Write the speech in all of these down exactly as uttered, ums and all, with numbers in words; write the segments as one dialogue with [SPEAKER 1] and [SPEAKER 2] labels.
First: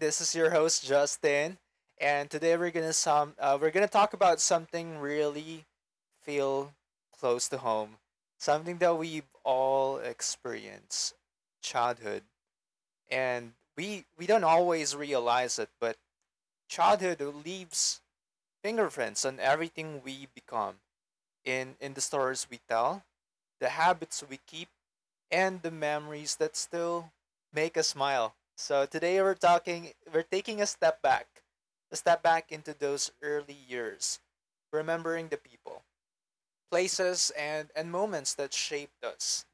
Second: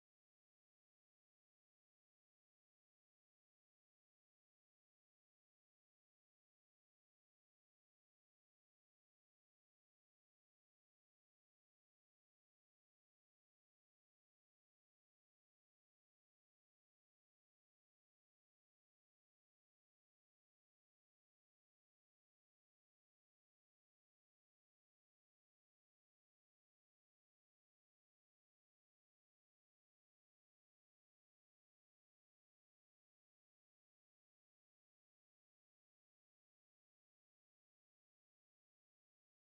[SPEAKER 1] This is your host Justin, and today we're gonna some uh, we're gonna talk about something really feel close to home, something that we all experience, childhood, and we we don't always realize it, but childhood leaves fingerprints on everything we become in in the stories we tell, the habits we keep, and the memories that still make us smile. So today we're talking we're taking a step back. A step back into those early years, remembering the people, places and and moments that shaped us.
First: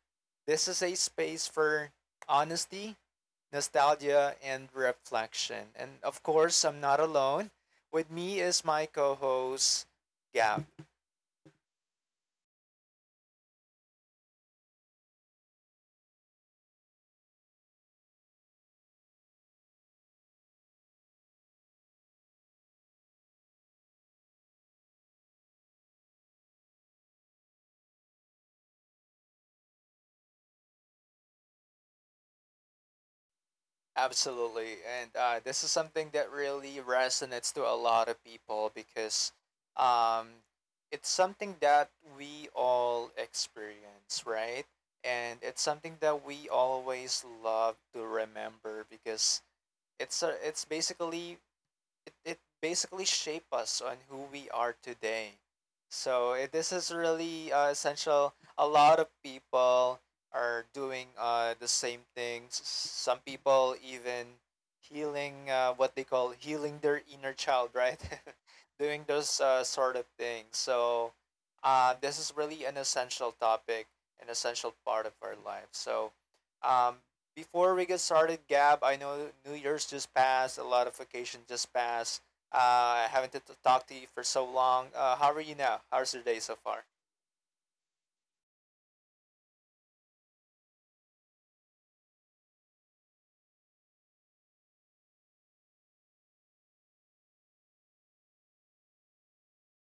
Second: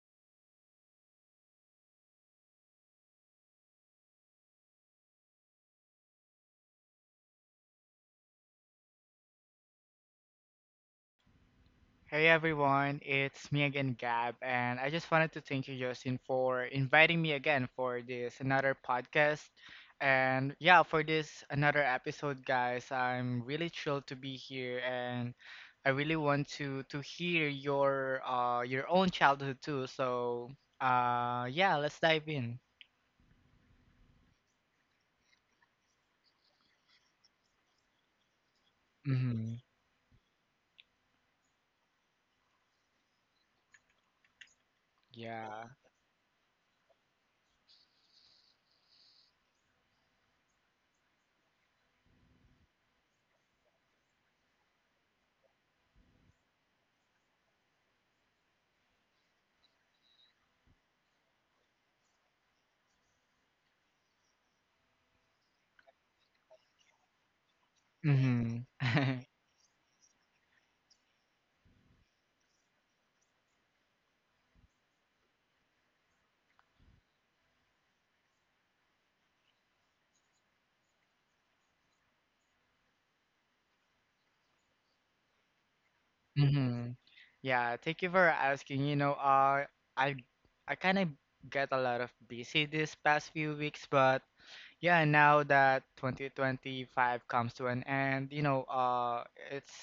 [SPEAKER 1] This is a space for honesty, nostalgia and reflection. And of course, I'm not alone. With me is my co-host Gab.
[SPEAKER 2] Hey everyone, it's me again, Gab, and I just wanted to thank you, Justin, for inviting me again for this another podcast. And yeah, for this another episode, guys, I'm really thrilled to be here, and I really want to to hear your uh your own childhood too. So uh yeah, let's dive in.
[SPEAKER 1] Absolutely. And uh, This is something that really resonates to a lot of people because
[SPEAKER 2] Mhm.
[SPEAKER 1] um, it's something that we all experience, right? And it's
[SPEAKER 2] Yeah.
[SPEAKER 1] something that we always love to remember because it's a, it's basically it, it basically shape us on who we are today. So it, this is really uh, essential. A lot of people are doing uh, the same things. Some people even healing uh, what they call healing their inner child, right?
[SPEAKER 2] Mhm.
[SPEAKER 1] doing those uh, sort of things. So uh, this is really an essential topic, an essential part of our life. So um, before we get started, Gab, I know New Year's just passed, a lot of vacation just passed. Uh, I haven't talked to you for so long. Uh, how are you now? How's your day so far?
[SPEAKER 2] Mhm. Yeah, thank you for asking. You know, uh, I I kind of get a lot of busy this past few weeks, but yeah, now that twenty twenty-five comes to an end, you know, uh, it's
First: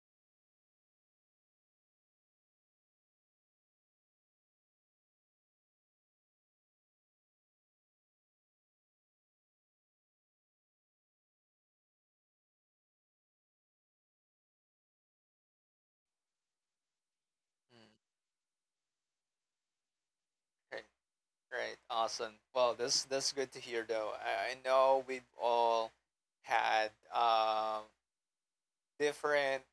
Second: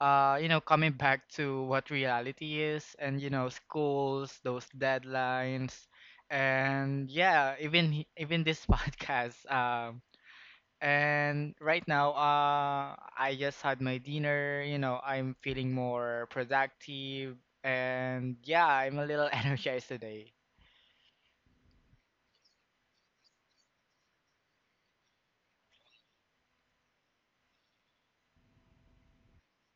[SPEAKER 2] uh, you know, coming back to what reality is, and you know, schools, those deadlines, and yeah, even he- even this podcast. Um, and right now, uh, I just had my dinner. You know, I'm feeling more productive,
[SPEAKER 1] Mm,
[SPEAKER 2] and yeah, I'm a little energized today.
[SPEAKER 1] great, great, awesome. Well, this that's good to hear, though. I, I know we've all had um, different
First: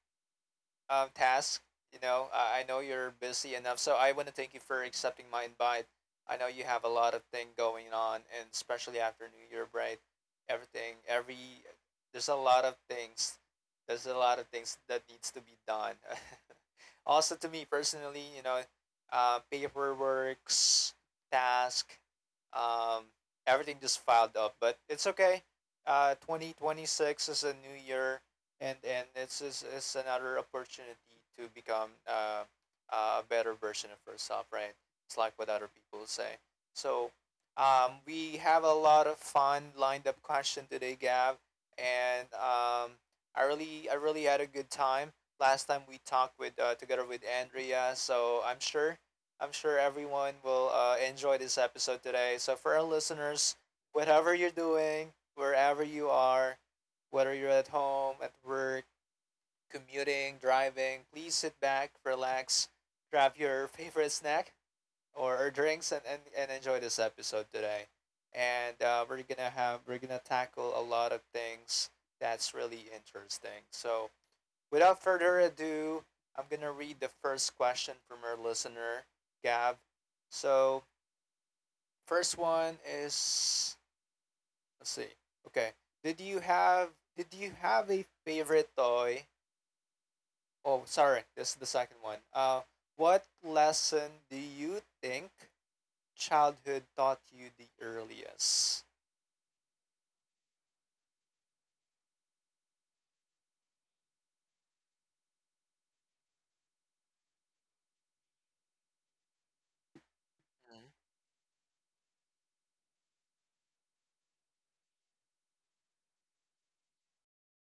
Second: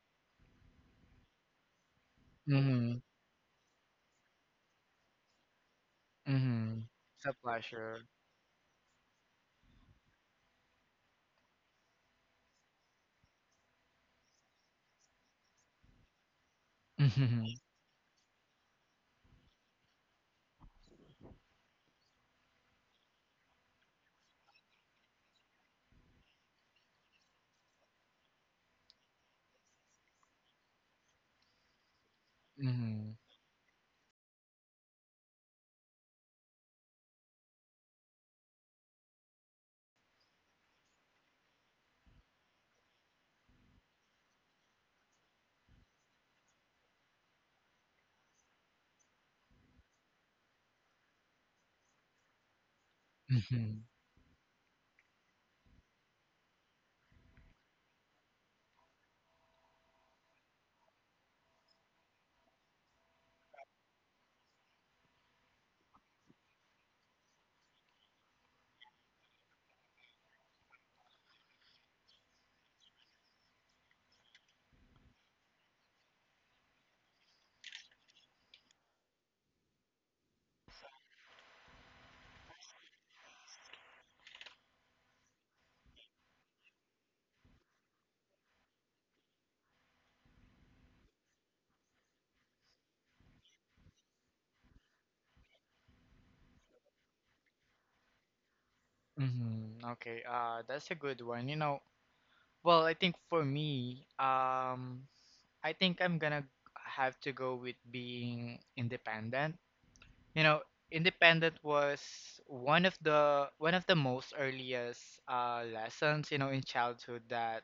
[SPEAKER 1] um, task. You know, I, I know
[SPEAKER 2] Mm-hmm.
[SPEAKER 1] you're busy enough, so I want to thank you for accepting my invite. I know you
[SPEAKER 2] Mm-hmm.
[SPEAKER 1] have a lot of
[SPEAKER 2] It's a
[SPEAKER 1] thing going
[SPEAKER 2] pleasure.
[SPEAKER 1] on, and especially after New Year break, everything, every there's a lot of things, there's a lot of things that needs to be done. Also,
[SPEAKER 2] Mm-hmm.
[SPEAKER 1] to me personally, you know, uh, paperwork, task, um, everything just filed up. But it's okay. Uh, twenty twenty six is a new year, and and it's is it's another opportunity to become uh,
[SPEAKER 2] Mm-hmm.
[SPEAKER 1] a better version of yourself. Right? It's like what other people say. So um, we have a lot of fun lined up question today, Gav, and um, I really I really had a good time last time we talked with uh, together with Andrea. So I'm sure I'm sure everyone will uh, enjoy this episode today. So for our listeners,
[SPEAKER 2] Mm-hmm.
[SPEAKER 1] whatever you're doing, wherever you are, whether you're at home, at work, commuting, driving, please sit back, relax, grab your favorite snack or, or drinks, and, and, and enjoy this episode today. And uh, we're gonna have we're gonna tackle a lot of things that's really interesting. So without further ado, I'm gonna read the first question from our listener, Gav. So first one is let's see. Okay. Did you have did you have a favorite toy? Oh sorry, this is the second one. Uh what lesson do you think childhood taught you the earliest?
[SPEAKER 2] Mm-hmm. Okay. Uh, that's a good one. You know, well, I think for me, um, I think I'm gonna have to go with being independent. You know,
[SPEAKER 1] Mm.
[SPEAKER 2] independent was one of the one of the most earliest uh, lessons, you know, in childhood that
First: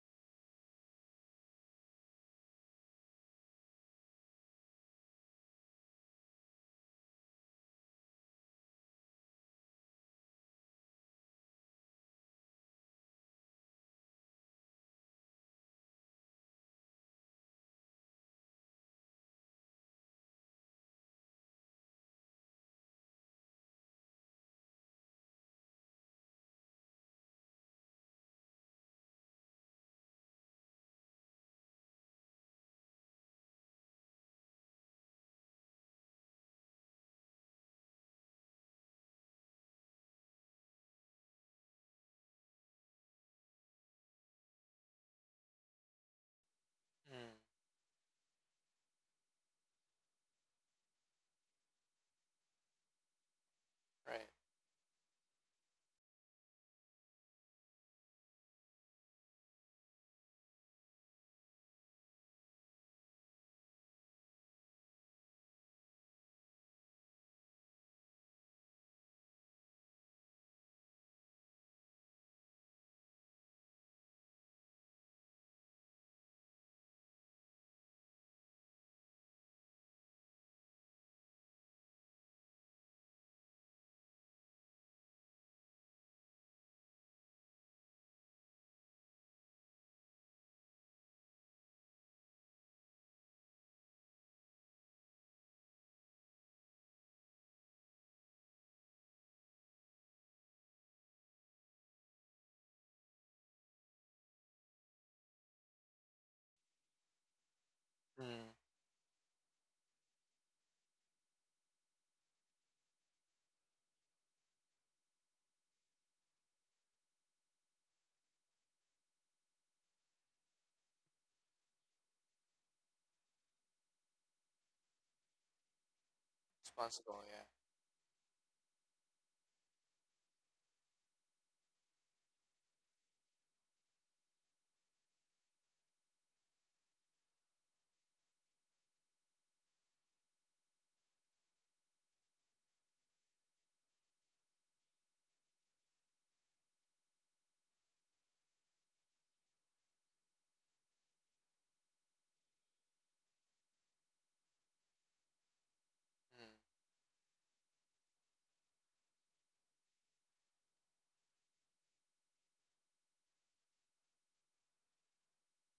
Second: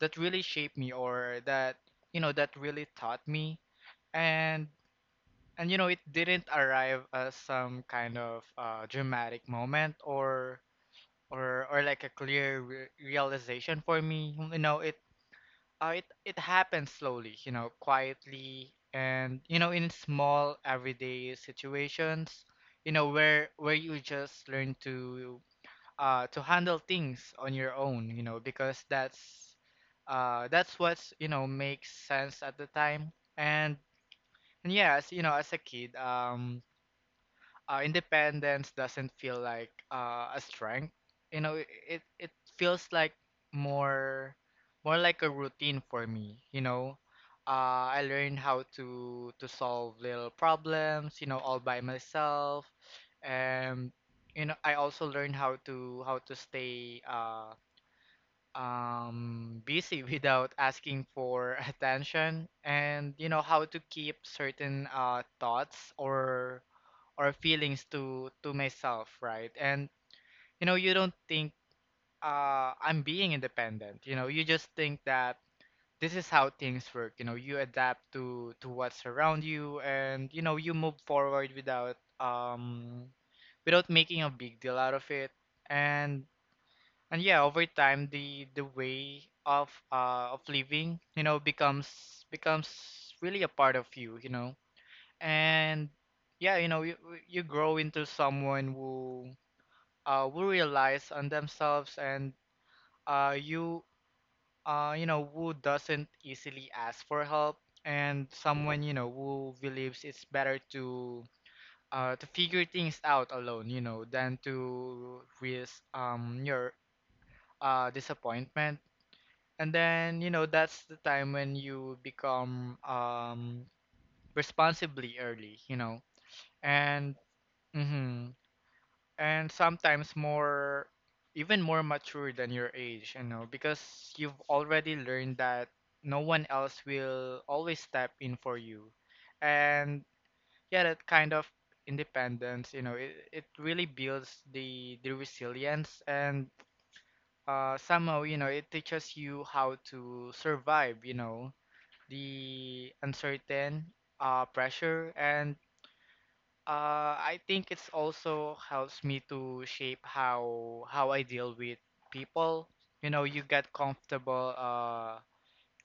[SPEAKER 2] that really shaped me, or that you know that really taught me. and and you know it didn't arrive as some kind of uh, dramatic moment, or or or like a clear re- realization for me. You know, it uh, it it happens slowly, you know, quietly, and you know, in small everyday situations, you know, where where you just learn to uh to handle things on your own, you know, because that's uh that's what's, you know, makes sense at the time, and, and yeah, as you know, as a kid, um uh, independence doesn't feel like uh, a strength. You know, it it it feels like more more like a routine for me. You know,
[SPEAKER 1] Mm,
[SPEAKER 2] uh, I learned how to to solve little problems, you know, all by myself, and
[SPEAKER 1] right.
[SPEAKER 2] you know, I also learned how to how to stay uh, um, busy without asking for attention, and you know how to keep certain uh, thoughts or or feelings to to myself, right? And you know you don't think uh I'm being independent. You know, you just think that this is how things work. You know, you adapt to to what's around you, and you know you move forward without um without making a big deal out of it. and and yeah, over time the the way of uh of living, you know, becomes becomes really a part of you, you know. And yeah, you know, you, you grow into someone who uh who relies on themselves, and uh you uh you know who doesn't easily ask for help, and
[SPEAKER 1] Mm.
[SPEAKER 2] someone, you know, who believes it's better to uh to figure things out alone, you know, than to risk um your uh disappointment. And then you know that's the time when you become um responsibly early, you know. And
[SPEAKER 1] Responsible, yeah.
[SPEAKER 2] mhm, and sometimes more even more mature than your age, you know, because you've already learned that no one else will always step in for you. And yeah, that kind of independence, you know, it, it really builds the the resilience, and uh somehow, you know, it teaches you how to survive, you know, the uncertain uh pressure. And uh, I think it's also helps me to shape how how I deal with people. You know, you get comfortable uh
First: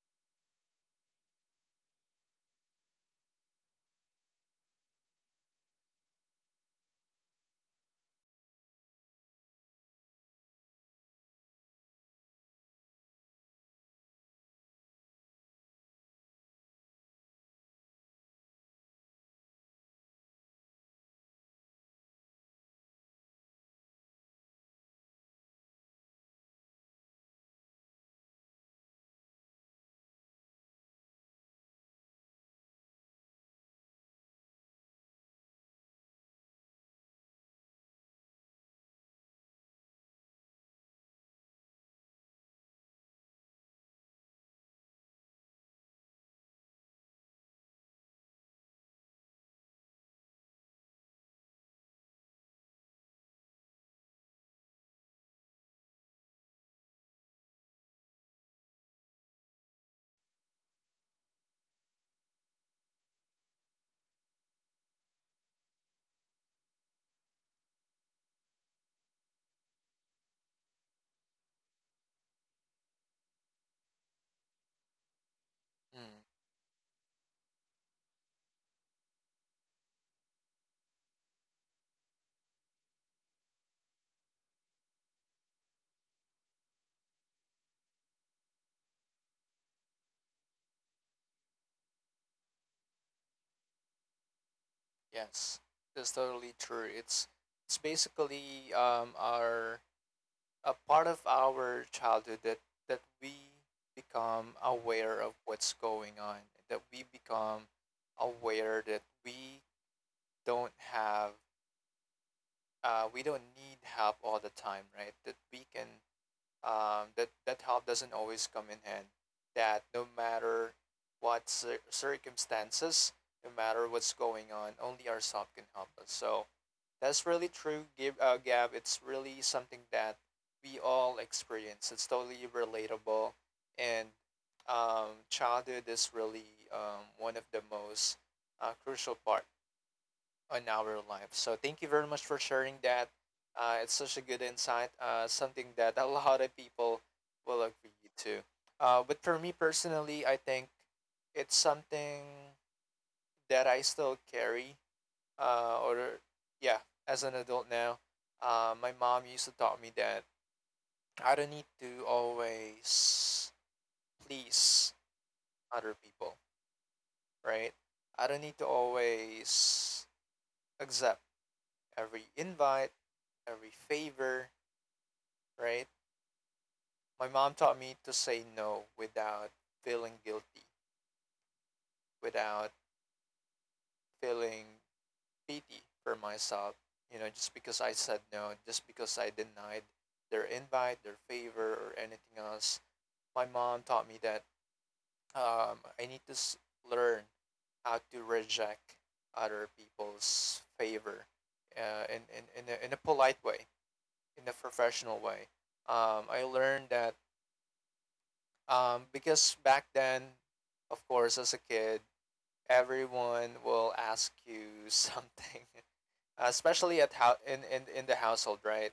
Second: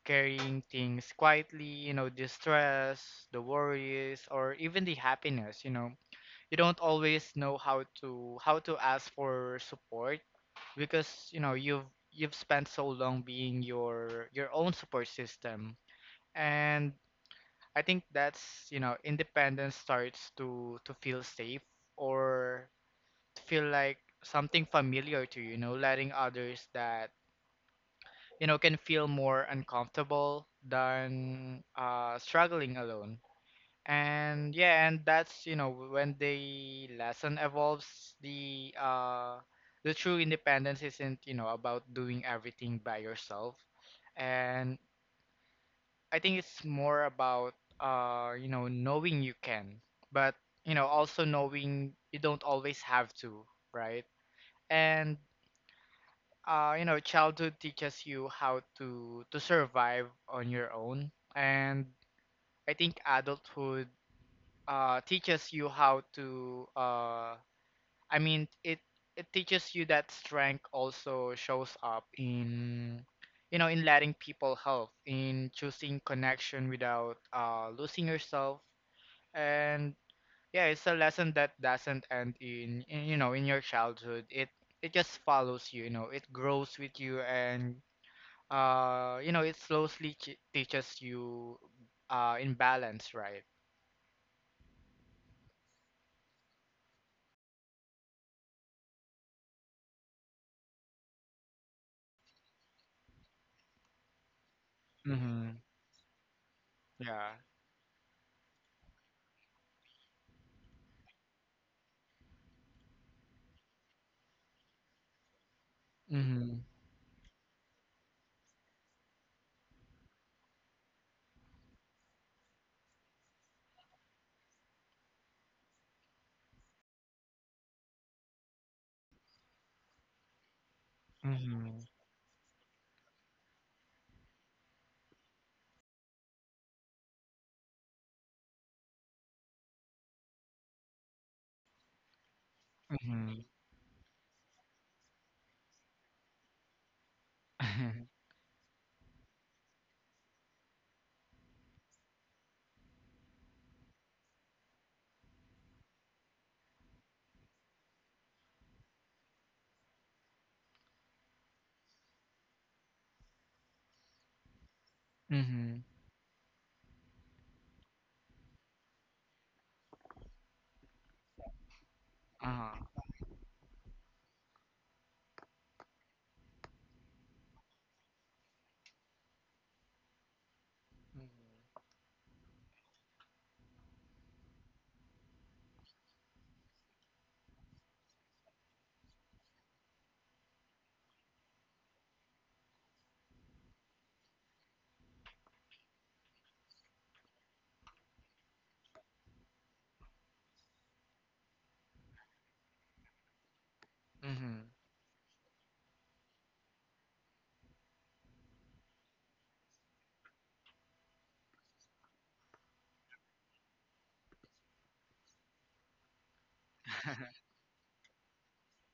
[SPEAKER 2] carrying things quietly, you know, the stress, the worries, or even the happiness, you know. You don't always know how to how to ask for support because, you know, you've you've spent so long being your your own support system. And I think that's, you know, independence starts to to feel safe, or feel like something familiar to you. You know, letting others that, you know, can feel more uncomfortable than uh struggling alone. And yeah, and that's, you know, when the lesson evolves, the uh the true independence isn't, you know, about doing everything by yourself. And I think it's more about uh you know knowing you can, but you know also knowing you don't always have to, right? And uh you know childhood teaches you how to to survive on your own, and I think adulthood uh teaches you how to uh I mean, it it teaches you that strength also shows up in you know in letting people help, in choosing
[SPEAKER 1] Mm. Mm.
[SPEAKER 2] connection without uh losing yourself, and yeah, it's a lesson that doesn't end in, in you know in your childhood. It it just follows you, you know. It grows with you, and uh you know it slowly ch- teaches you uh in balance, right?
[SPEAKER 1] Yes, that's totally true. It's it's basically um our a part of our childhood that that we become aware of
[SPEAKER 2] Mm-hmm.
[SPEAKER 1] what's going on, that we
[SPEAKER 2] Yeah.
[SPEAKER 1] become aware that we don't have uh we don't need help all the time, right? That we can
[SPEAKER 2] Mm-hmm.
[SPEAKER 1] um that that help doesn't always come in hand. That no matter what cir- circumstances, no matter what's going on, only ourselves can help us. So that's really true, Gib, uh, Gab. It's really something that we all
[SPEAKER 2] Mm-hmm.
[SPEAKER 1] experience. It's totally relatable, and um, childhood is really um, one of the most uh, crucial part on our life. So thank you very much for sharing that.
[SPEAKER 2] Mm-hmm.
[SPEAKER 1] Uh, it's such a good insight. Uh, something that a lot of people will agree to. Uh, but for me personally, I think it's something that I still carry uh, or yeah, as an adult now, uh, my mom used to taught me that I don't need to always please other people, right? I don't need to always accept every invite,
[SPEAKER 2] Uh-huh.
[SPEAKER 1] every favor, right? My mom taught me to say no without feeling guilty,
[SPEAKER 2] Mm-hmm.
[SPEAKER 1] without feeling pity for myself. You know, just because I said no, just because I denied their invite, their favor, or anything else, my mom taught me that um, I need to s- learn how to reject other people's favor uh, in, in, in, a, in a polite way, in a
[SPEAKER 2] Mm-hmm.
[SPEAKER 1] professional way. Um, I learned that um, because back then, of course, as a kid, everyone will ask you something, especially at how in, in, in the household, right?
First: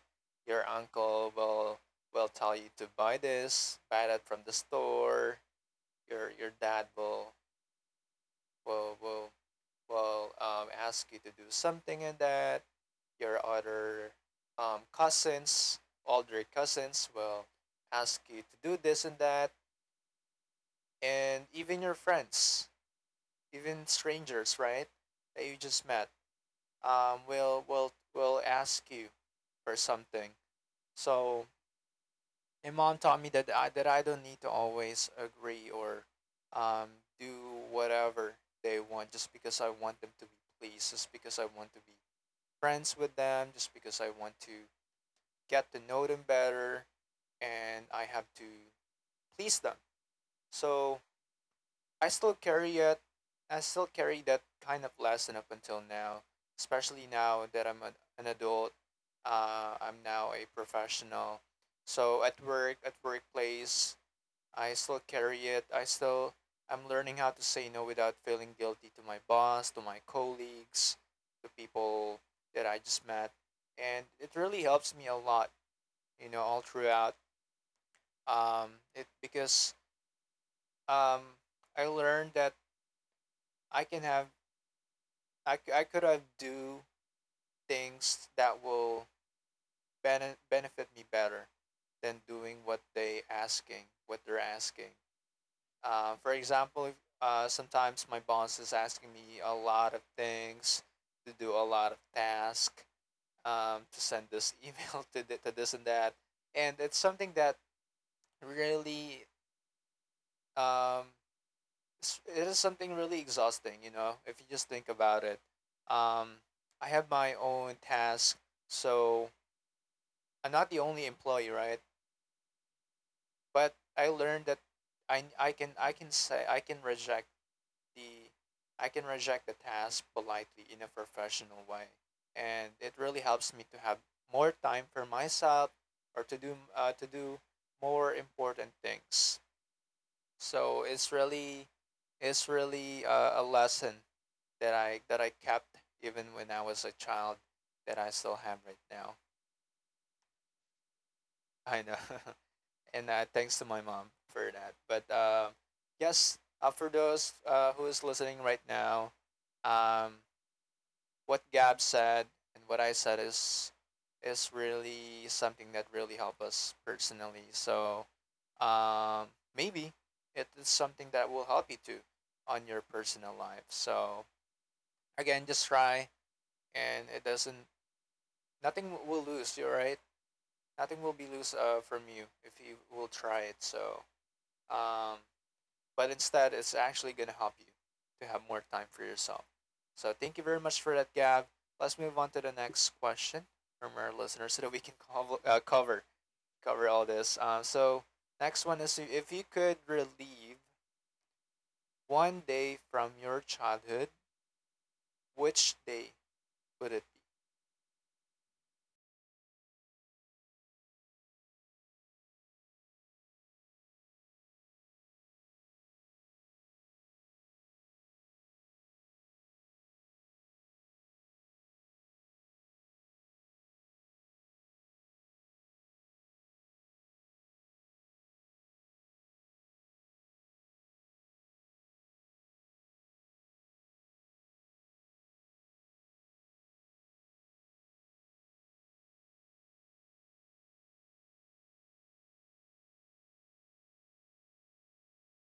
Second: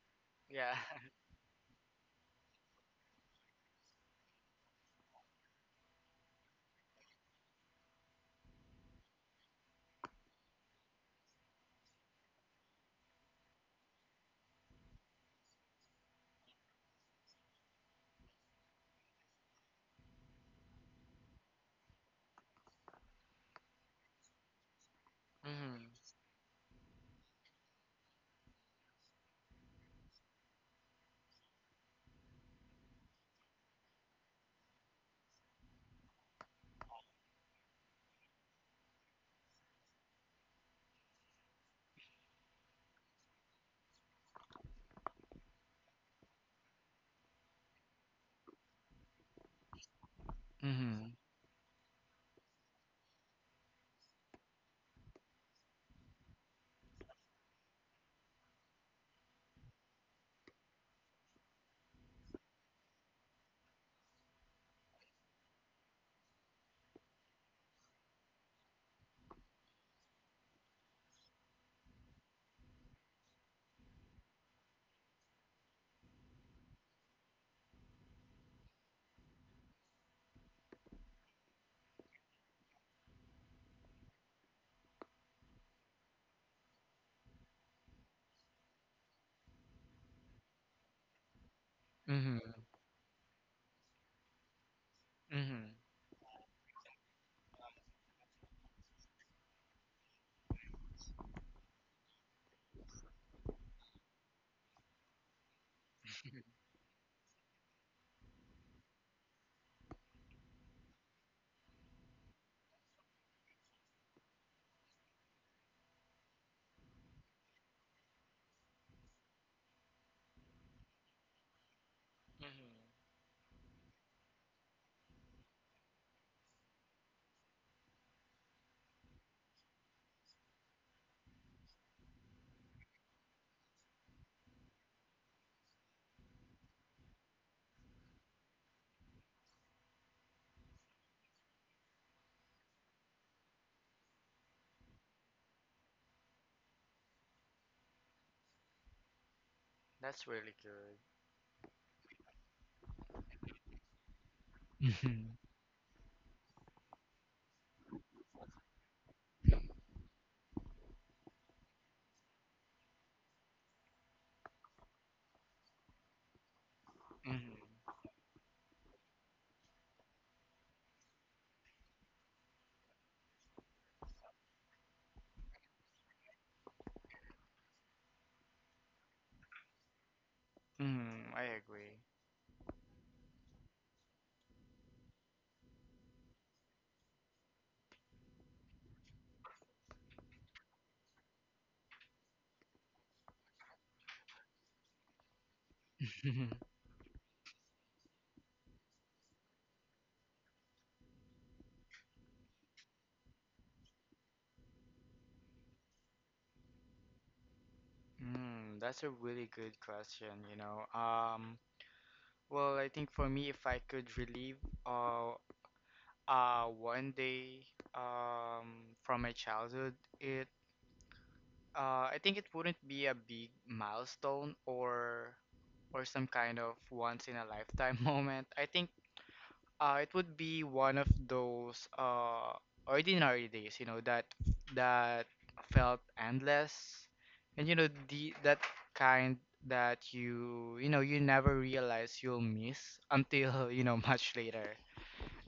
[SPEAKER 1] Your
[SPEAKER 2] Yeah.
[SPEAKER 1] uncle will will tell you to buy this, buy that from the store. Your your dad will will will will um, ask you to do something, and that your other um, cousins, older cousins will ask you to do this and that, and even your friends, even strangers, right, that you
[SPEAKER 2] Mm-hmm.
[SPEAKER 1] just met, um, will will will ask you for something. So my mom taught me that I, that I don't need to always agree or um, do whatever they want just because I want them to be pleased, just because I want to be friends with them, just because I want to get to know them better and I have to please them. So
[SPEAKER 2] Mm-hmm.
[SPEAKER 1] I still carry it. I still carry that kind of lesson up until now, especially now that I'm a, an adult. Uh, I'm now a professional. So at work, at workplace, I still carry it. I still I'm learning how to say no without feeling guilty to my boss, to my colleagues, to people that I just met, and it really helps me a lot. You know, all throughout um, it because um, I learned that I can have I, c- I could have do things that will bene- benefit me better than
[SPEAKER 2] Mm-hmm.
[SPEAKER 1] doing what they asking what they're asking.
[SPEAKER 2] Mm-hmm.
[SPEAKER 1] Uh, for example, uh, sometimes my boss is asking me a lot of things to do a lot of tasks, um, to send this email to, th- to this and that. And it's something that really, um, s- it is something really exhausting, you know, if you just think about it. Um, I have my own task, so I'm not the only employee, right?
[SPEAKER 2] Mm-hmm.
[SPEAKER 1] But I learned that I, I can I can say I can reject the I can reject the task politely in a professional way. And it really helps me to have more time for myself or to do uh, to do more important things. So it's really it's really a, a lesson that I that I kept even when I was a child that I still have right now.
[SPEAKER 2] That's really good.
[SPEAKER 1] I know, and uh, thanks to my mom for that. But
[SPEAKER 2] Mm-hmm.
[SPEAKER 1] uh, Yes, uh, for those uh, who is listening right now, um, what Gab said and what I said is is really something that really helped us personally.
[SPEAKER 2] Mm-hmm.
[SPEAKER 1] So um, maybe it is something that will help you too on your personal life. So again, just try, and it doesn't. Nothing will lose you, right? Nothing will be
[SPEAKER 2] Mm-hmm. I
[SPEAKER 1] loose uh,
[SPEAKER 2] agree.
[SPEAKER 1] from you if you will try it. So um, but instead it's actually going to help you to have more time for yourself. So thank you very much for that, Gab. Let's move on to the next question from our listeners so that we can cov- uh, cover
[SPEAKER 2] Mhm.
[SPEAKER 1] cover all this. Uh, so next one is if you could relieve one day from your childhood, which day would it
[SPEAKER 2] Mm, that's a really good question, you know. Um, well, I think for me, if I could relive uh, uh, one day um, from my childhood, it Uh, I think it wouldn't be a big milestone or or some kind of once in a lifetime moment. I think uh, it would be one of those uh, ordinary days, you know, that that felt endless, and you know the that kind that you you know you never realize you'll miss until you know much later.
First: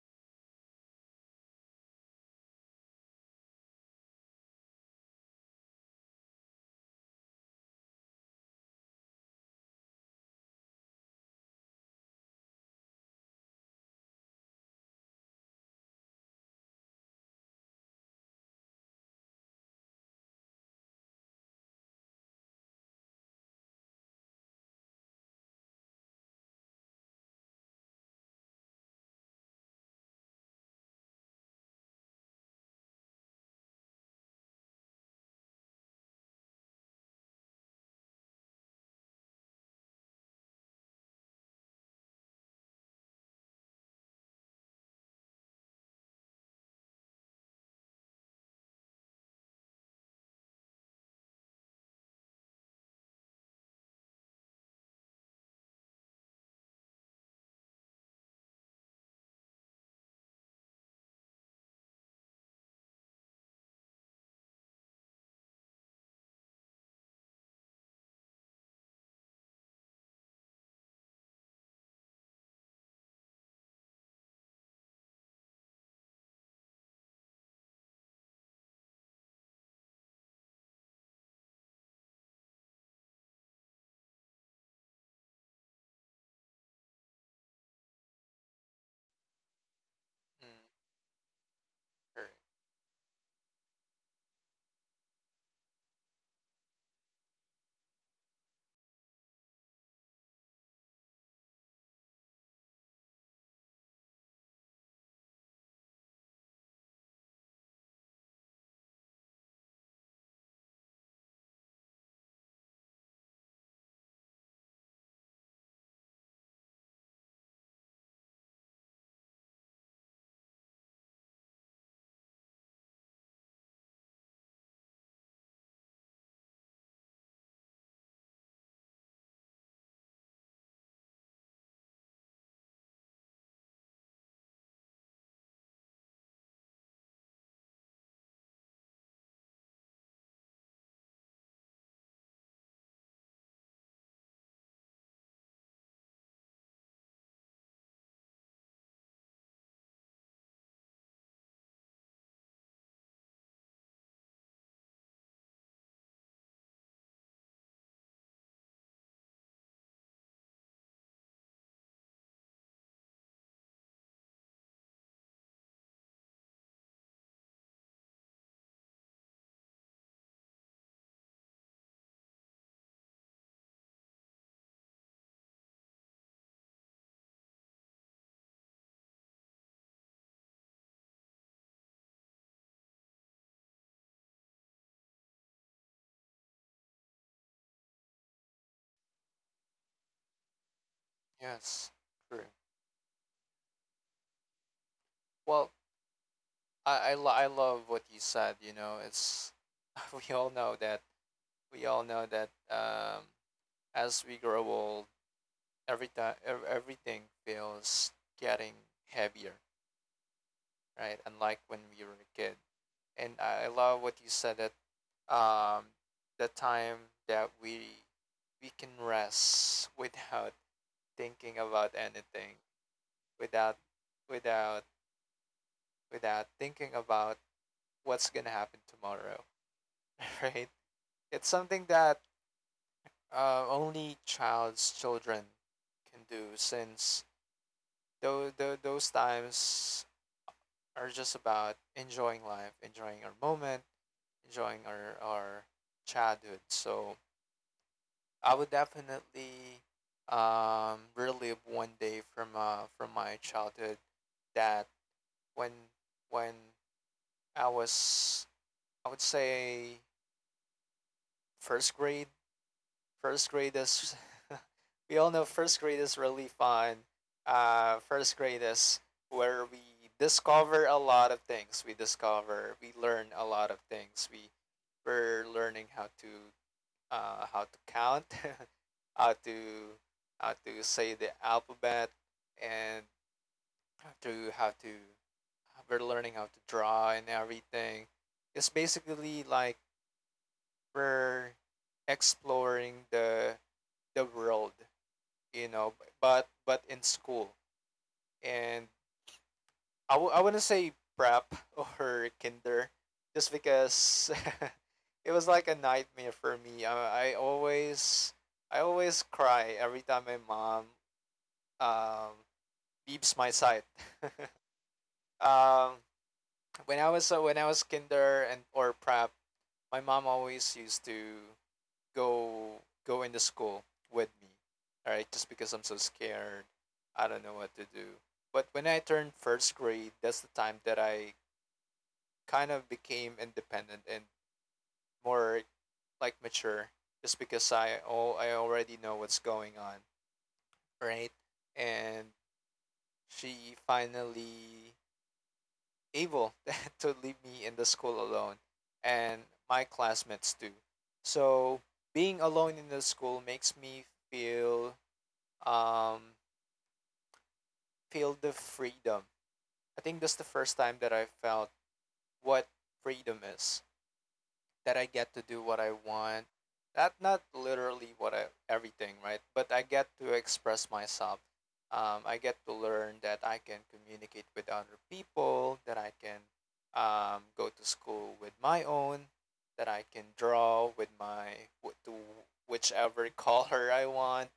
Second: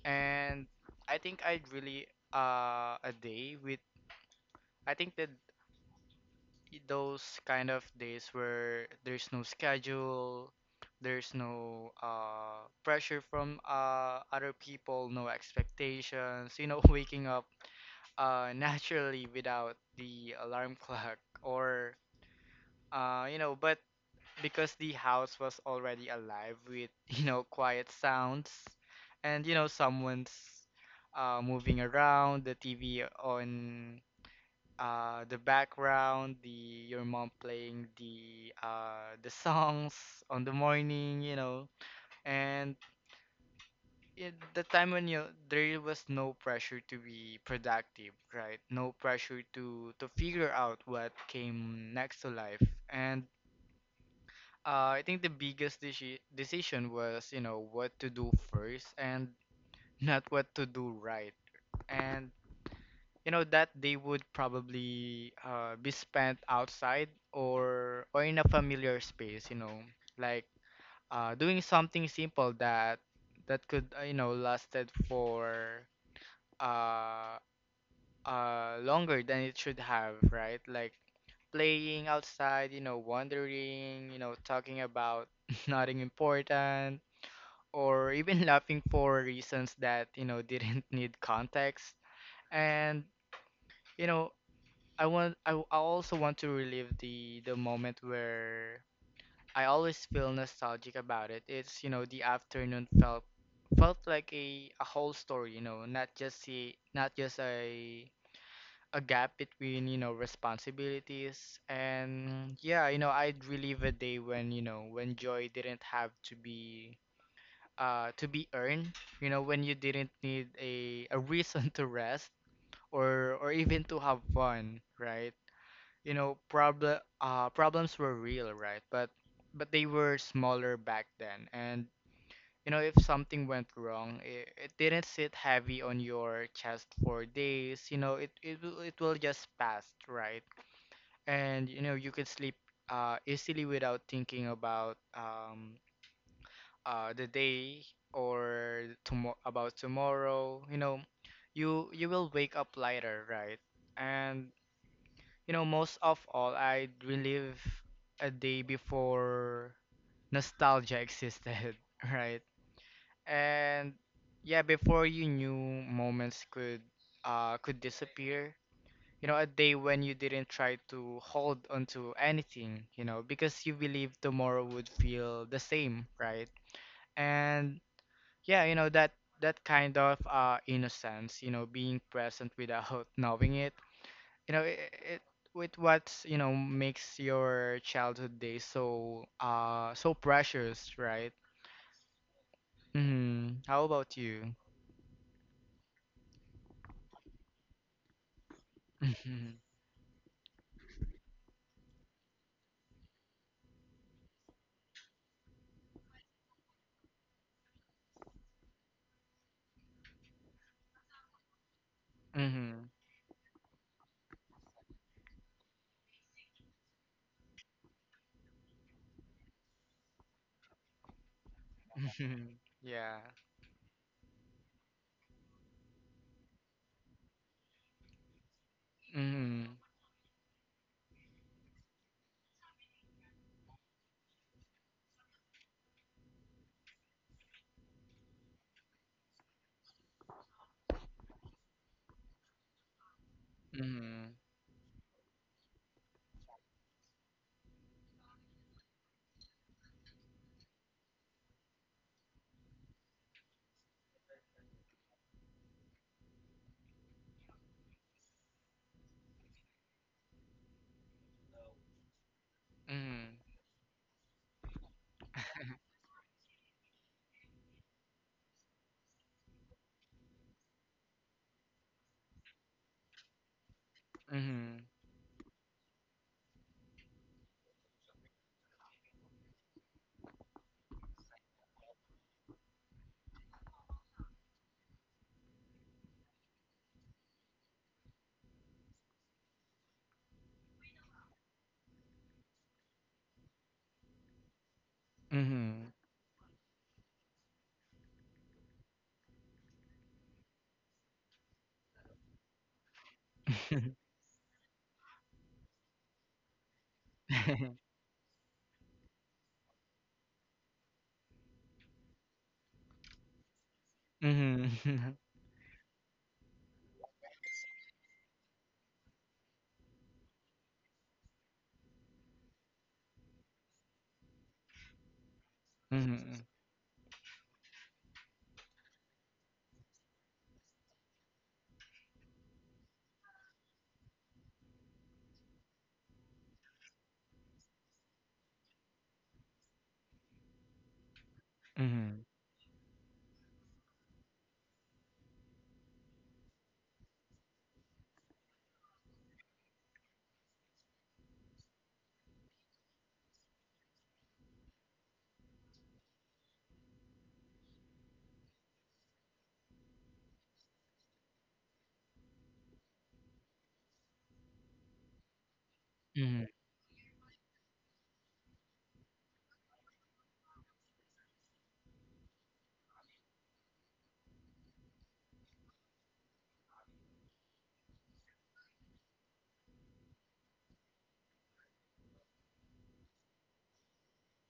[SPEAKER 2] And I think I'd really uh, a day with I think the those kind of days where there's no schedule, there's no uh, pressure from uh, other people, no expectations, you know, waking up uh, naturally without the alarm clock, or uh, you know, but because the house was already alive with, you know, quiet sounds, and you know someone's uh, moving around, the T V on uh the background, the your mom playing the uh the songs on the morning, you know. And it, the time when you there was no pressure to be productive, right? No pressure to to figure out what came next to life. And uh, I think the biggest deci- decision was you know what to do first, and not what to do, right? And you know that they would probably uh, be spent outside, or or in a familiar space, you know, like uh, doing something simple that that could uh, you know lasted for uh, uh, longer than it should have, right? Like playing outside, you know, wandering, you know, talking about nothing important, or even laughing for reasons that you know
[SPEAKER 1] be? Mm,
[SPEAKER 2] didn't need context.
[SPEAKER 1] true.
[SPEAKER 2] And you know I want I, w- I also want to relive the the moment where I always feel nostalgic about it. It's you know the afternoon felt felt like a, a whole story, you know, not just a not just a a gap between you know responsibilities. And yeah, you know I'd relive a day when you know when joy didn't have to be uh to be earned, you know when you didn't need a a reason to rest or or even to have fun, right? You know problem uh problems were real, right? but but they were smaller back then, and you know if something went wrong, it, it didn't sit heavy on your chest for days. You know it it will, it will just pass, right? And you know you could sleep uh easily without thinking about um uh the day or tomorrow about tomorrow, you know. you you will wake up lighter, right? And you know, most of all, I relive a day before nostalgia existed, right? And yeah, before you knew moments could uh could disappear. You know, a day when you didn't try to hold onto anything, you know, because you believed tomorrow would feel the same, right? And yeah, you know, that that kind of uh innocence, you know, being present without knowing it, you know it, it with what's you know makes your childhood days so uh so precious, right?
[SPEAKER 1] Yes, true.
[SPEAKER 2] Mm-hmm. How about you?
[SPEAKER 1] Well, I I, lo- I love what you said. You know, it's
[SPEAKER 2] Mm-hmm.
[SPEAKER 1] we all know that we all know that um, as we grow old, every time everything feels getting heavier, right? Unlike when we were a kid.
[SPEAKER 2] Mm-hmm.
[SPEAKER 1] And I love what you said that um the time that we we can rest without thinking about anything,
[SPEAKER 2] Yeah.
[SPEAKER 1] without without without thinking about what's gonna happen tomorrow,
[SPEAKER 2] Mm-hmm.
[SPEAKER 1] right? It's something that uh, only child's children can do, since those those times are just about enjoying life, enjoying our moment,
[SPEAKER 2] Mm-hmm.
[SPEAKER 1] enjoying our, our childhood. So I would definitely um, relive one day from uh, from my childhood that when when I was, I would say, first grade,
[SPEAKER 2] Mm-hmm.
[SPEAKER 1] first graders. We all know first grade is really fun. Uh, first grade is where we discover a lot of things. We discover, we learn a lot of things. We we're learning how to uh, how to count, how to how to say the alphabet, and how to how to we're learning how to draw and everything. It's basically like we're exploring the the world, you
[SPEAKER 2] Mm-hmm.
[SPEAKER 1] know, b- but but in school. And I w- I wouldn't say prep or kinder, just
[SPEAKER 2] Mm-hmm.
[SPEAKER 1] because it was like a nightmare for me. I, I always I always cry every time my mom um beeps my side.
[SPEAKER 2] Mm-hmm.
[SPEAKER 1] um when I was uh, when I was kinder and or prep, my mom always used to go go into school with me, all right? Just because I'm so
[SPEAKER 2] Mm-hmm.
[SPEAKER 1] scared, I don't know what to do. But when I turned first grade, that's the time that I kind of became independent and more like mature, just because I oh I already know what's going on, right? And
[SPEAKER 2] Mm-hmm.
[SPEAKER 1] she finally able to leave me in the school alone, and my classmates too. So being alone in the school makes me feel um, feel the freedom. I think that's the first time that I felt what freedom is. That I get to do what I want. That not literally what I everything, right? But I get to express myself. Um, I get to learn that I can communicate with other people. That I can um, go to school with my own. That I can draw with my with to whichever color I want.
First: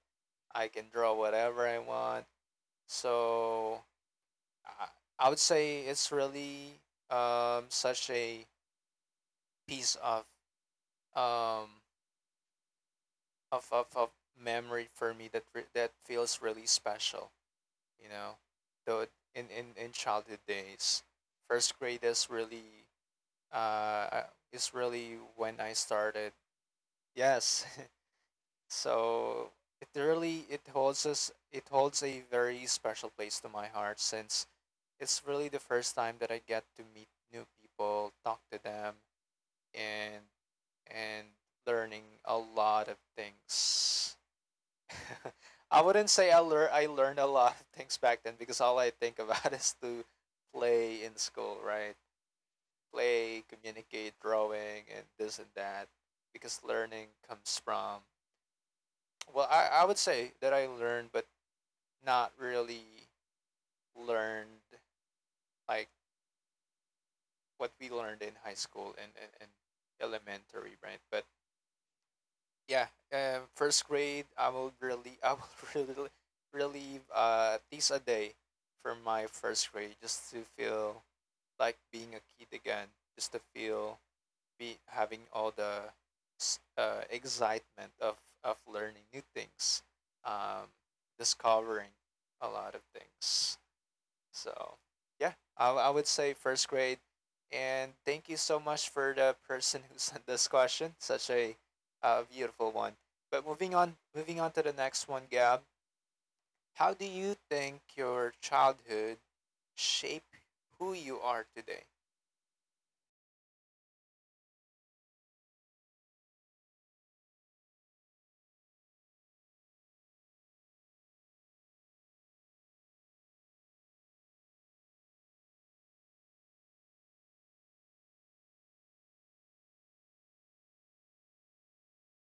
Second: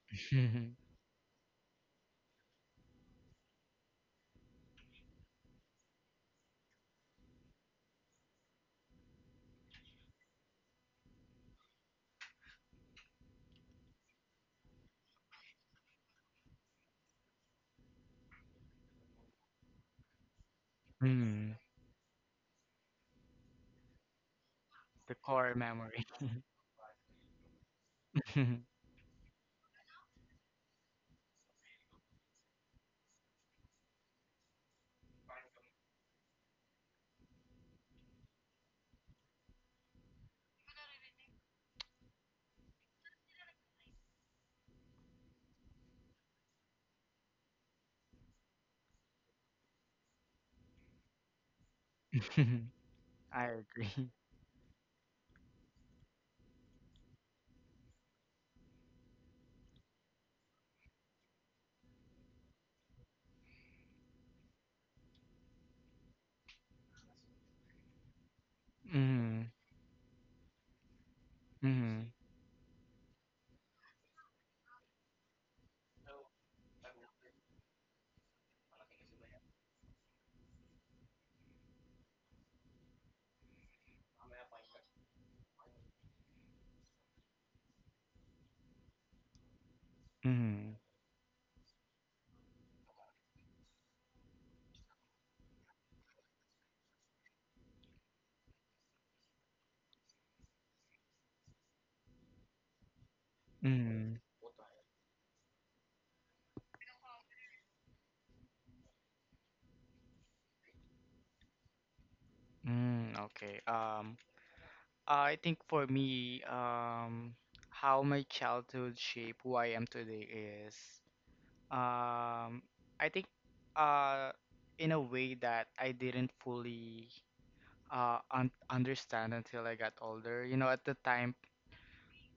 [SPEAKER 1] I
[SPEAKER 2] Mm-hmm.
[SPEAKER 1] can draw whatever I want. So I I would say it's really um such a piece of um of of, of memory for me that re- that feels really special. You know, though in in in childhood days,
[SPEAKER 2] Mm-hmm.
[SPEAKER 1] first grade is really uh is
[SPEAKER 2] The
[SPEAKER 1] really
[SPEAKER 2] core
[SPEAKER 1] when I
[SPEAKER 2] memory.
[SPEAKER 1] started. Yes,
[SPEAKER 2] Mhm.
[SPEAKER 1] so it really it holds us it holds a very special place to my heart, since it's really the first time that I get to meet new people, talk to them, and and learning a lot of things. I wouldn't say I lear I learned a lot of things back then, because all I think about is to play in school, right? Play,
[SPEAKER 2] I agree.
[SPEAKER 1] communicate, drawing, and this and that. Because learning comes from, well, I, I would say that I learned, but not really learned like what we learned in high school and, and,
[SPEAKER 2] Mm-hmm.
[SPEAKER 1] and elementary, right? But
[SPEAKER 2] Mm-hmm.
[SPEAKER 1] yeah, uh, first grade, I will really, I will really relieve uh, at least a day from my first grade, just to feel like being a kid again, just to feel be having all the s- uh, excitement of of learning new things, um, discovering a lot of things. So yeah, I, I would say first grade. And thank you so much for the person who sent this question. Such a uh, beautiful one. But moving on,
[SPEAKER 2] Mm-hmm.
[SPEAKER 1] moving on to the next one, Gab. How do you think your childhood shaped who you are today?
[SPEAKER 2] Mm, okay. Um, I think for me, um, how my childhood shaped who I am today is, um, I think, uh, in a way that I didn't fully, uh, un understand until I got older. You know, at the time,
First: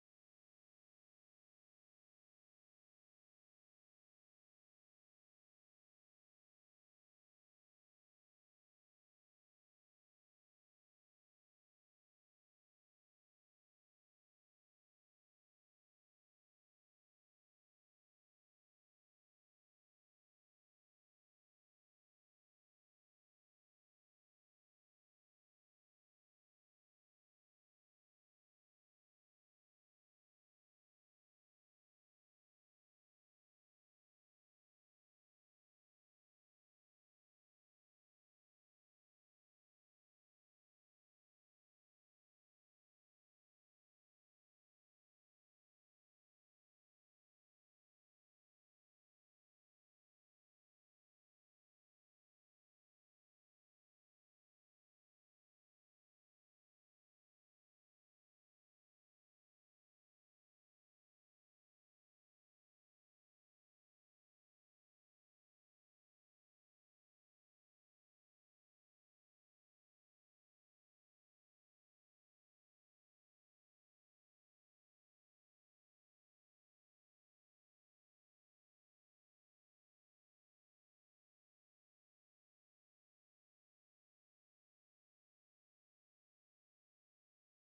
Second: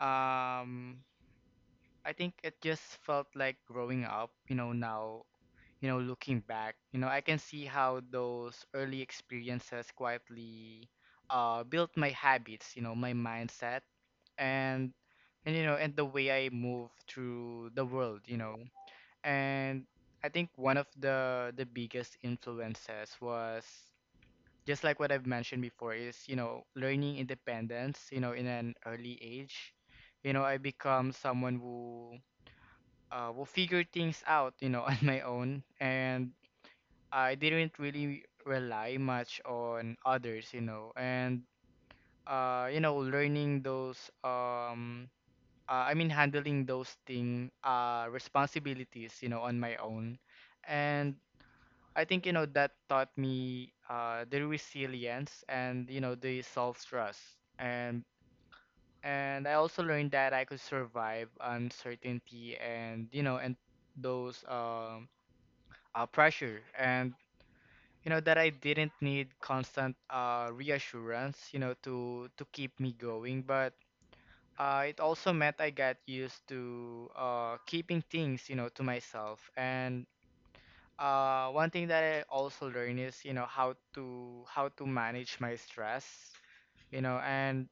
[SPEAKER 2] um, I think it just felt like growing up. You know, now you know, looking back, you know, I can see how those early experiences quietly uh, built my habits, you know, my mindset, and and you know, and the way I move through the world, you know. And I think one of the the biggest influences was just like what I've mentioned before is you know learning independence, you know, in an early age. You know, I become someone who uh, will figure things out, you know, on my own, and I didn't really rely much on others, you know. And uh, you know, learning those um, uh, I mean, handling those thing uh, responsibilities, you know, on my own. And I think, you know, that taught me uh, the resilience and, you know, the self trust. and and I also learned that I could survive uncertainty, and, you know, and those um, uh, pressure, and, you know, that I didn't need constant uh, reassurance, you know, to to keep me going. But uh, it also meant I got used to uh, keeping things, you know, to myself. And uh, one thing that I also learned is, you know, how to how to manage my stress, you know. and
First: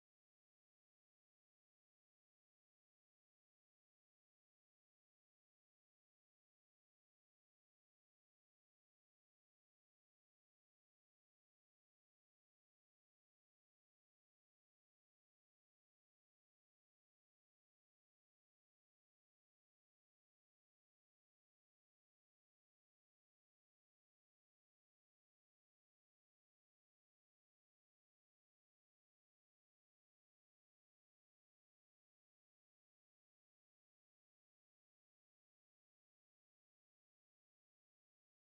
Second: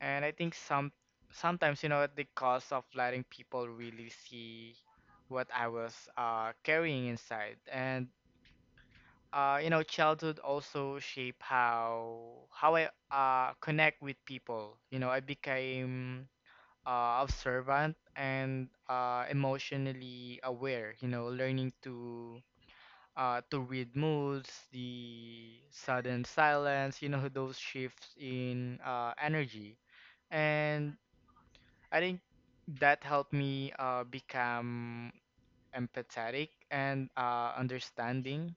[SPEAKER 2] and I think some sometimes, you know, at the cost of letting people really see what I was uh, carrying inside. And uh, you know, childhood also shape how how I uh, connect with people. You know, I became uh, observant and uh, emotionally aware, you know, learning to uh, to read moods, the sudden silence, you know, those shifts in uh, energy. And I think that helped me uh, become empathetic and uh, understanding,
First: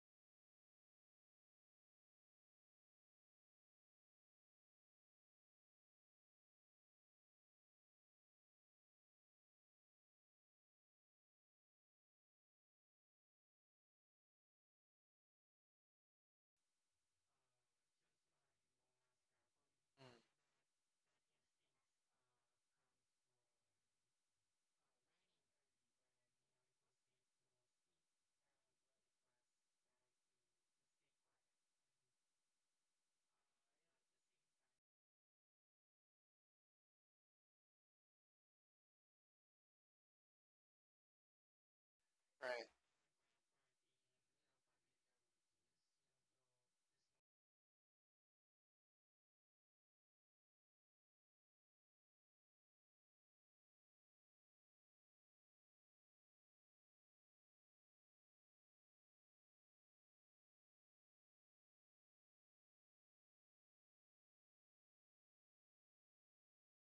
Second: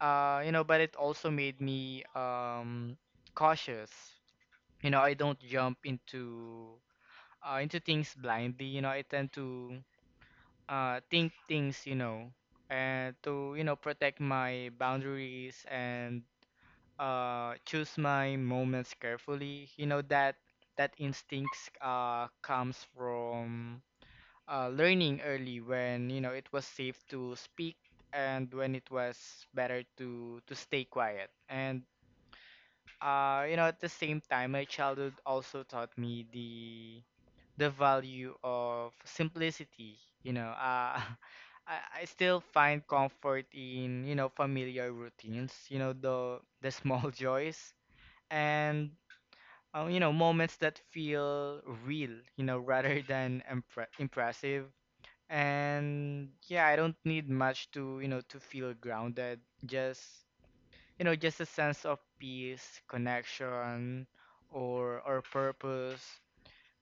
[SPEAKER 2] uh, you know. But it also made me um, cautious. You know, I don't jump into uh, into things blindly. You know, I tend to uh, think things, you know, and to, you know, protect my boundaries and uh, choose my moments carefully. You know
[SPEAKER 1] Mm,
[SPEAKER 2] that that instincts uh, comes from uh, learning early when, you know, it was safe to speak, and when it was better to to stay quiet. And uh you know, at the same time, my childhood also taught me the the value of simplicity, you know. Uh I, I still
[SPEAKER 1] right.
[SPEAKER 2] find comfort in, you know, familiar routines, you know, the the small joys, and uh, you know, moments that feel real, you know, rather than impre- impressive. And yeah, I don't need much to, you know, to feel grounded, just, you know, just a sense of peace, connection, or or purpose.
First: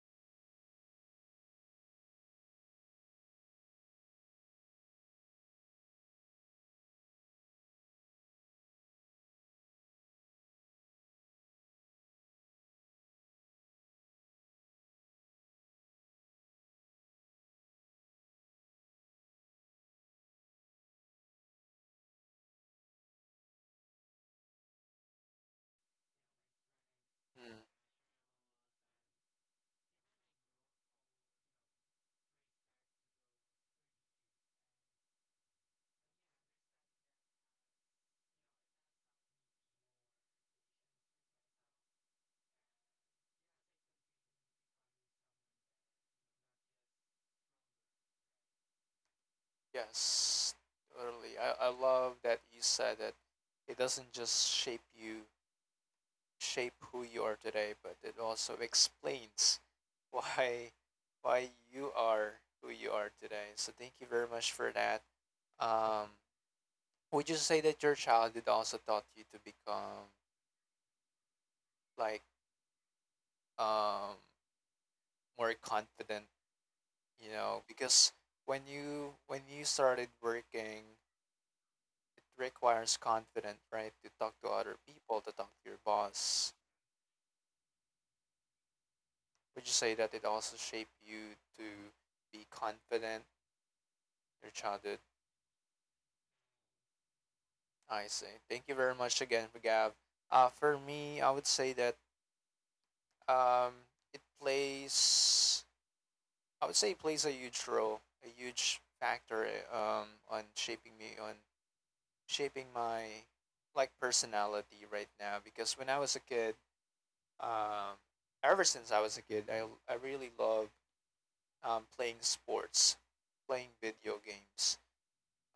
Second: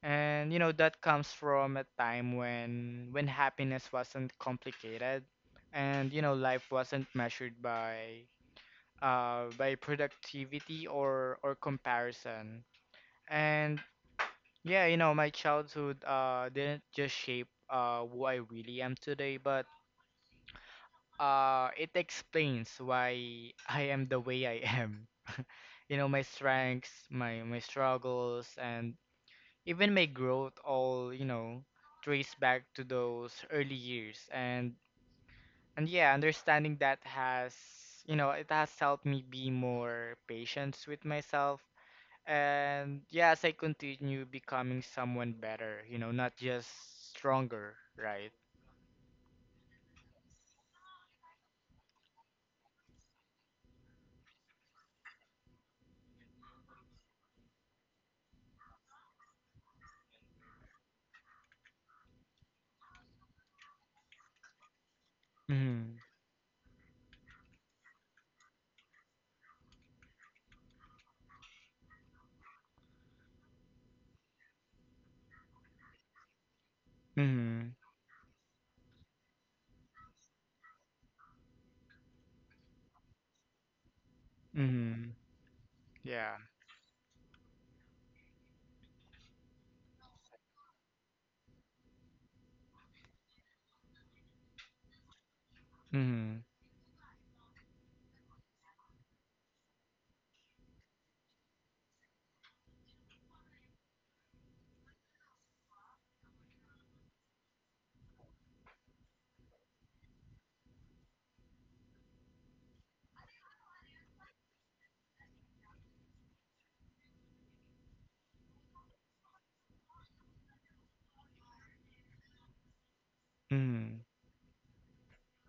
[SPEAKER 2] And you know that comes from a time when when happiness wasn't complicated, and you know life wasn't measured by uh by productivity or or comparison. And yeah, you know, my childhood uh didn't just shape uh who I really am today, but Uh, it explains why I am the way I am. You know, my strengths, my my
[SPEAKER 1] Mm.
[SPEAKER 2] struggles, and even my growth all, you know, trace back to those early years. And and yeah, understanding that has, you know, it has helped me be more patient with myself. And yeah, as I continue becoming someone better, you know, not just stronger, right?
[SPEAKER 1] Yes, totally. I, I love that you said that it doesn't just shape you, shape who you are today, but it also explains why why you are who you are today. So thank you very much for that.
[SPEAKER 2] Mm-hmm.
[SPEAKER 1] Um, would you say that your childhood also taught you to become like, um, more confident? You know,
[SPEAKER 2] Mm-hmm.
[SPEAKER 1] because when you when you started working, it requires confidence, right? To talk to other
[SPEAKER 2] Mm-hmm.
[SPEAKER 1] people, to talk to your
[SPEAKER 2] Yeah.
[SPEAKER 1] boss. Would you say that it also shaped you to be confident? Your childhood.
[SPEAKER 2] Mm-hmm.
[SPEAKER 1] I see. Thank you very much again, Gab. Uh, for me, I would say that um, it plays, I would say it plays a huge role, a huge factor uh, um, on shaping me, on shaping my like personality right now. Because when I was a kid, um, ever since I was a kid, I, I really love um, playing sports, playing
[SPEAKER 2] Mhm,
[SPEAKER 1] video games,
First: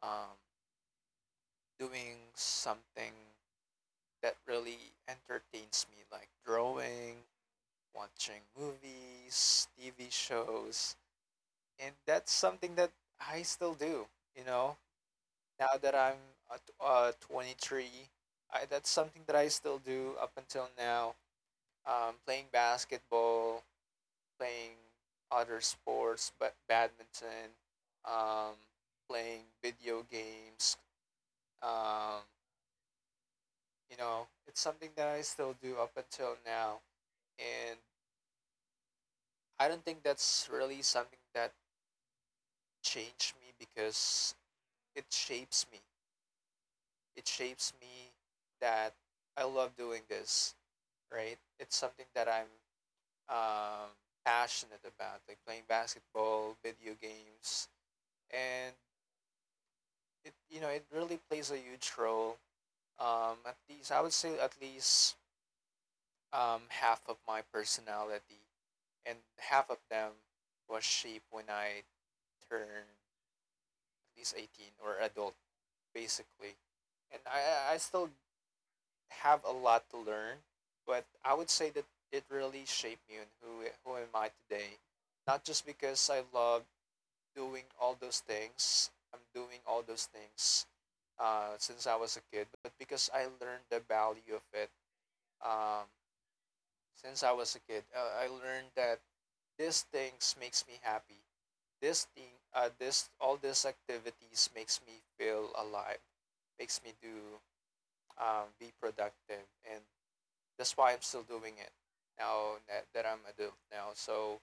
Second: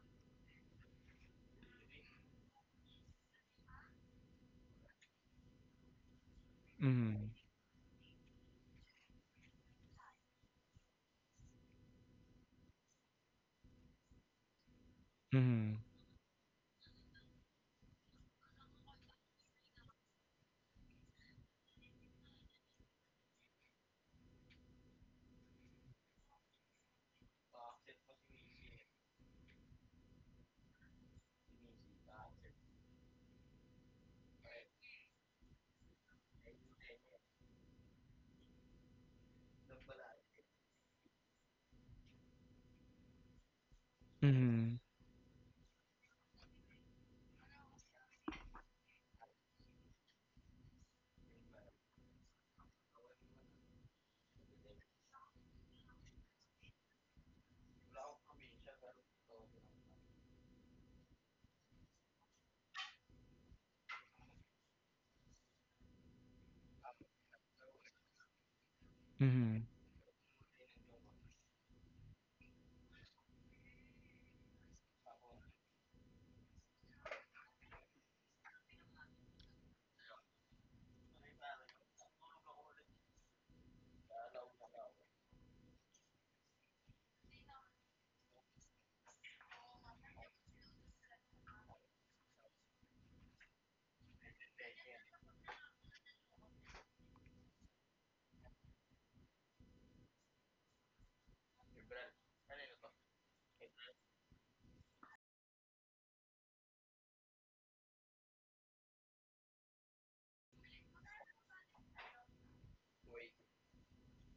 [SPEAKER 1] um, doing something that really entertains me, like drawing,
[SPEAKER 2] mhm,
[SPEAKER 1] watching movies, T V shows, and that's something that I still do. You know, now
[SPEAKER 2] mhm,
[SPEAKER 1] that I'm uh, t- uh twenty-three, I, that's something that I still do up until now. Um, playing basketball, playing other sports, but badminton, um, playing video games. Um, you know, it's something that I still do up until now, and I don't think that's really something that changed me, because
[SPEAKER 2] mhm,
[SPEAKER 1] it shapes me. It shapes me that I love doing this, right? It's something that I'm um, passionate about, like playing basketball, video games, and it, you know, it really plays a huge role. Um, at least I would say at least um, half of my personality, and
[SPEAKER 2] mhm,
[SPEAKER 1] half of them was shaped when I turned at least eighteen or adult, basically. And I I I still have a lot to learn, but I would say that it really shaped me and who who am I today. Not just because I love doing all those things, I'm doing all those things uh, since I was a kid, but because I learned the value of it um, since I was a kid. Uh, I learned that these things makes me happy. This thing, uh, this all these activities makes me feel alive, makes me do um, be productive, and that's why I'm still doing it now that, that I'm adult now. So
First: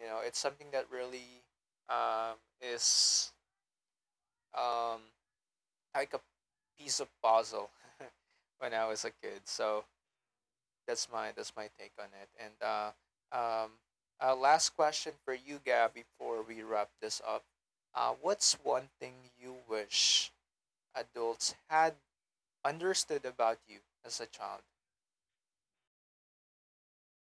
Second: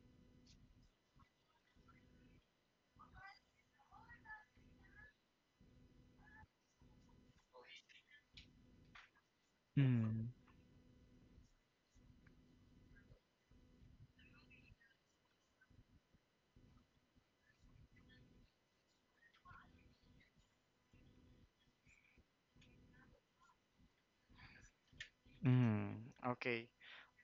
[SPEAKER 1] you know, it's something that really um, is um, like a piece of puzzle when I was a kid. So
[SPEAKER 2] mhm,
[SPEAKER 1] that's my that's my take on it. And uh, um, uh, last question for you, Gab, before we wrap this up. Uh, what's one thing you wish adults had understood about you as a child?
[SPEAKER 2] mhm. Okay.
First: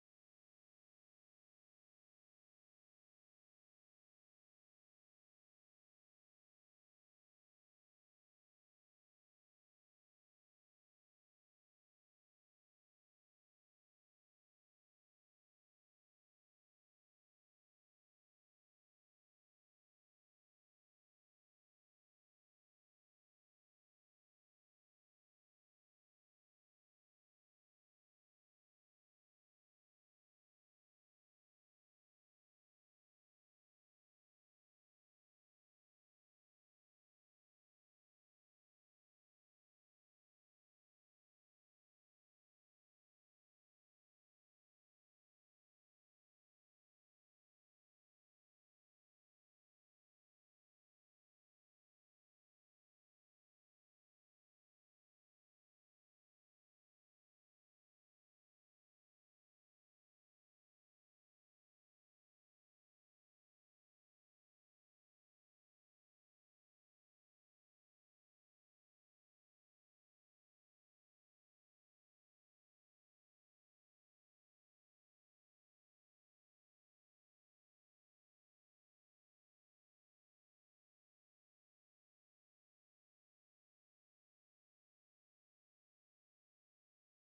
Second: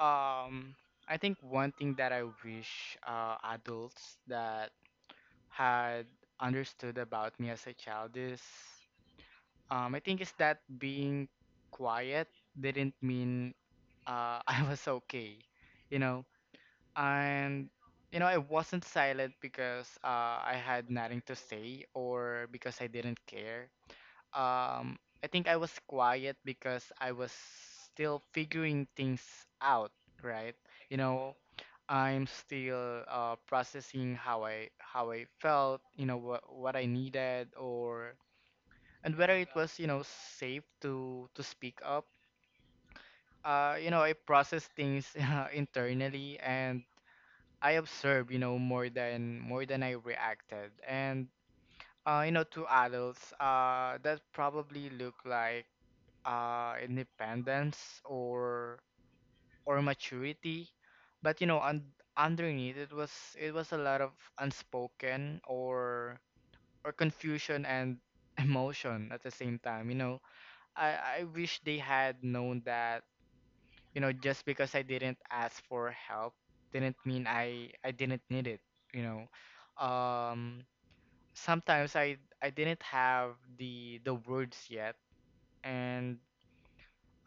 [SPEAKER 2] Um, I think one thing that I wish uh, adults that had understood about me as a child is, um, I think is that being quiet didn't mean, uh, I was okay, you know. And you know, I wasn't silent because uh, I had nothing to say, or because I didn't care. um I think I was quiet because I was still figuring things out, right? You know, I'm still uh, processing how I how I felt, you know, what what I needed, or and whether it was, you know, safe to to speak up. Uh, you know, I process things uh, internally, and I observe, you know, more than more than I reacted. And uh, you know, to adults, uh, that probably look like uh, independence or or maturity. But you know, un- underneath it was, it was a lot of unspoken or or confusion and emotion at the same time. You know, I I wish they had known that, you know, just because I didn't ask for help didn't mean I I didn't need it. You know, um, sometimes I I didn't have the the words yet. And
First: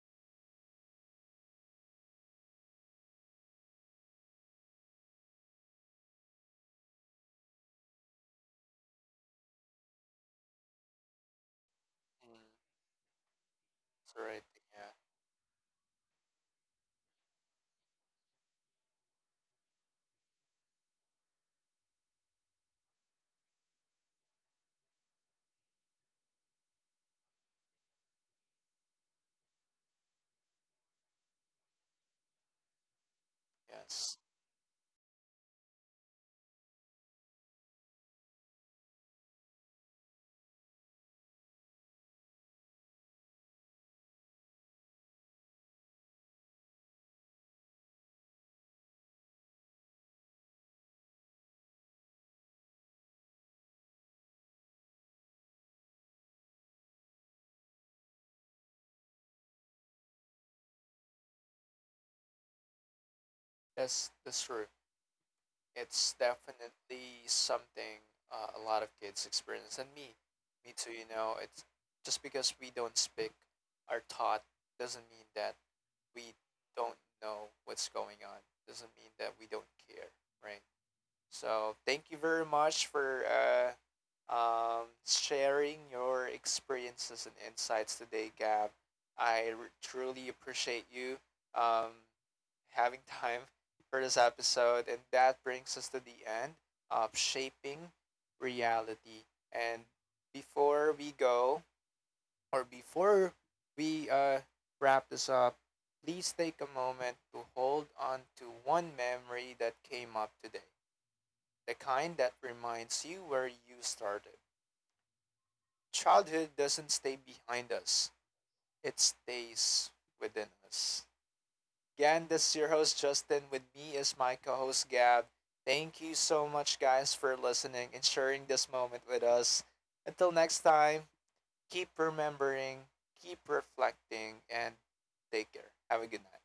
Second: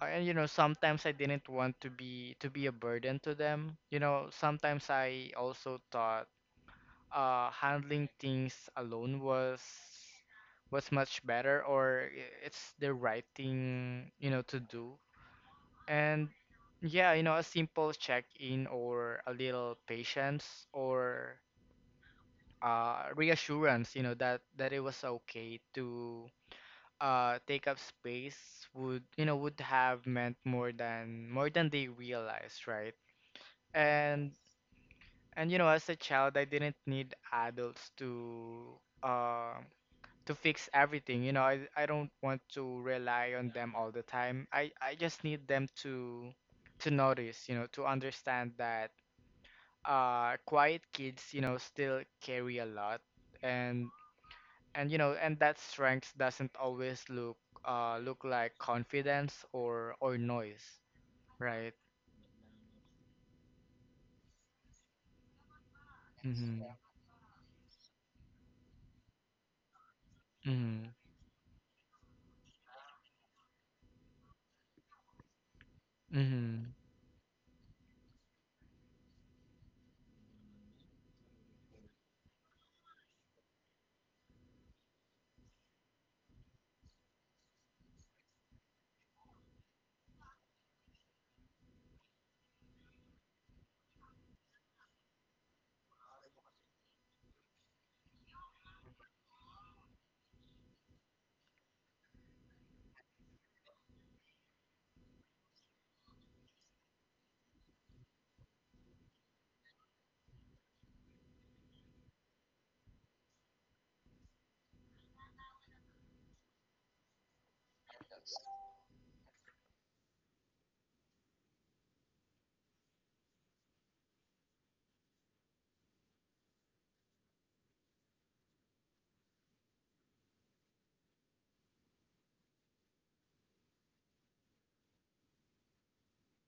[SPEAKER 2] Uh, and you know, sometimes I didn't want to be to be a burden to them. You know, sometimes I also thought uh handling things alone was was much better, or i-
[SPEAKER 1] Mm,
[SPEAKER 2] it's the right thing,
[SPEAKER 1] that's
[SPEAKER 2] you know,
[SPEAKER 1] right.
[SPEAKER 2] to
[SPEAKER 1] Yeah.
[SPEAKER 2] do. And yeah, you know, a simple check-in or a little patience or uh reassurance, you know, that that it was okay to uh take up space would, you know, would have meant more than, more than they realized, right?
[SPEAKER 1] Yes.
[SPEAKER 2] and and you know, as a child, I didn't need adults to uh to fix everything. You know, i, I don't want to rely on them all the time. I i just need them to to notice, you know, to understand that uh quiet kids, you know, still carry a lot. and and you know, and that strength doesn't always look uh look like confidence or or noise, right?
[SPEAKER 1] That's that's true. It's
[SPEAKER 2] Mhm.
[SPEAKER 1] definitely something uh, a lot of kids experience, and me me too,
[SPEAKER 2] Mhm.
[SPEAKER 1] you know. It's just because we don't speak our thought doesn't mean that we
[SPEAKER 2] Mhm.
[SPEAKER 1] don't know what's going on, doesn't mean that we don't care, right? So thank you very much for uh, um, sharing your experiences and insights today, Gab. i r- truly appreciate you um, having time for this episode. And that brings us to the end of Shaping Reality. And before we go, or before we uh, wrap this up, please take a moment to hold on to one memory that came up today, the kind that reminds you where you started. Childhood doesn't stay behind us, it stays within us. Again, this is your host Justin. With me is my co-host Gab. Thank you so much, guys, for listening and sharing this moment with us. Until next time, keep remembering, keep reflecting, and take care. Have a good night.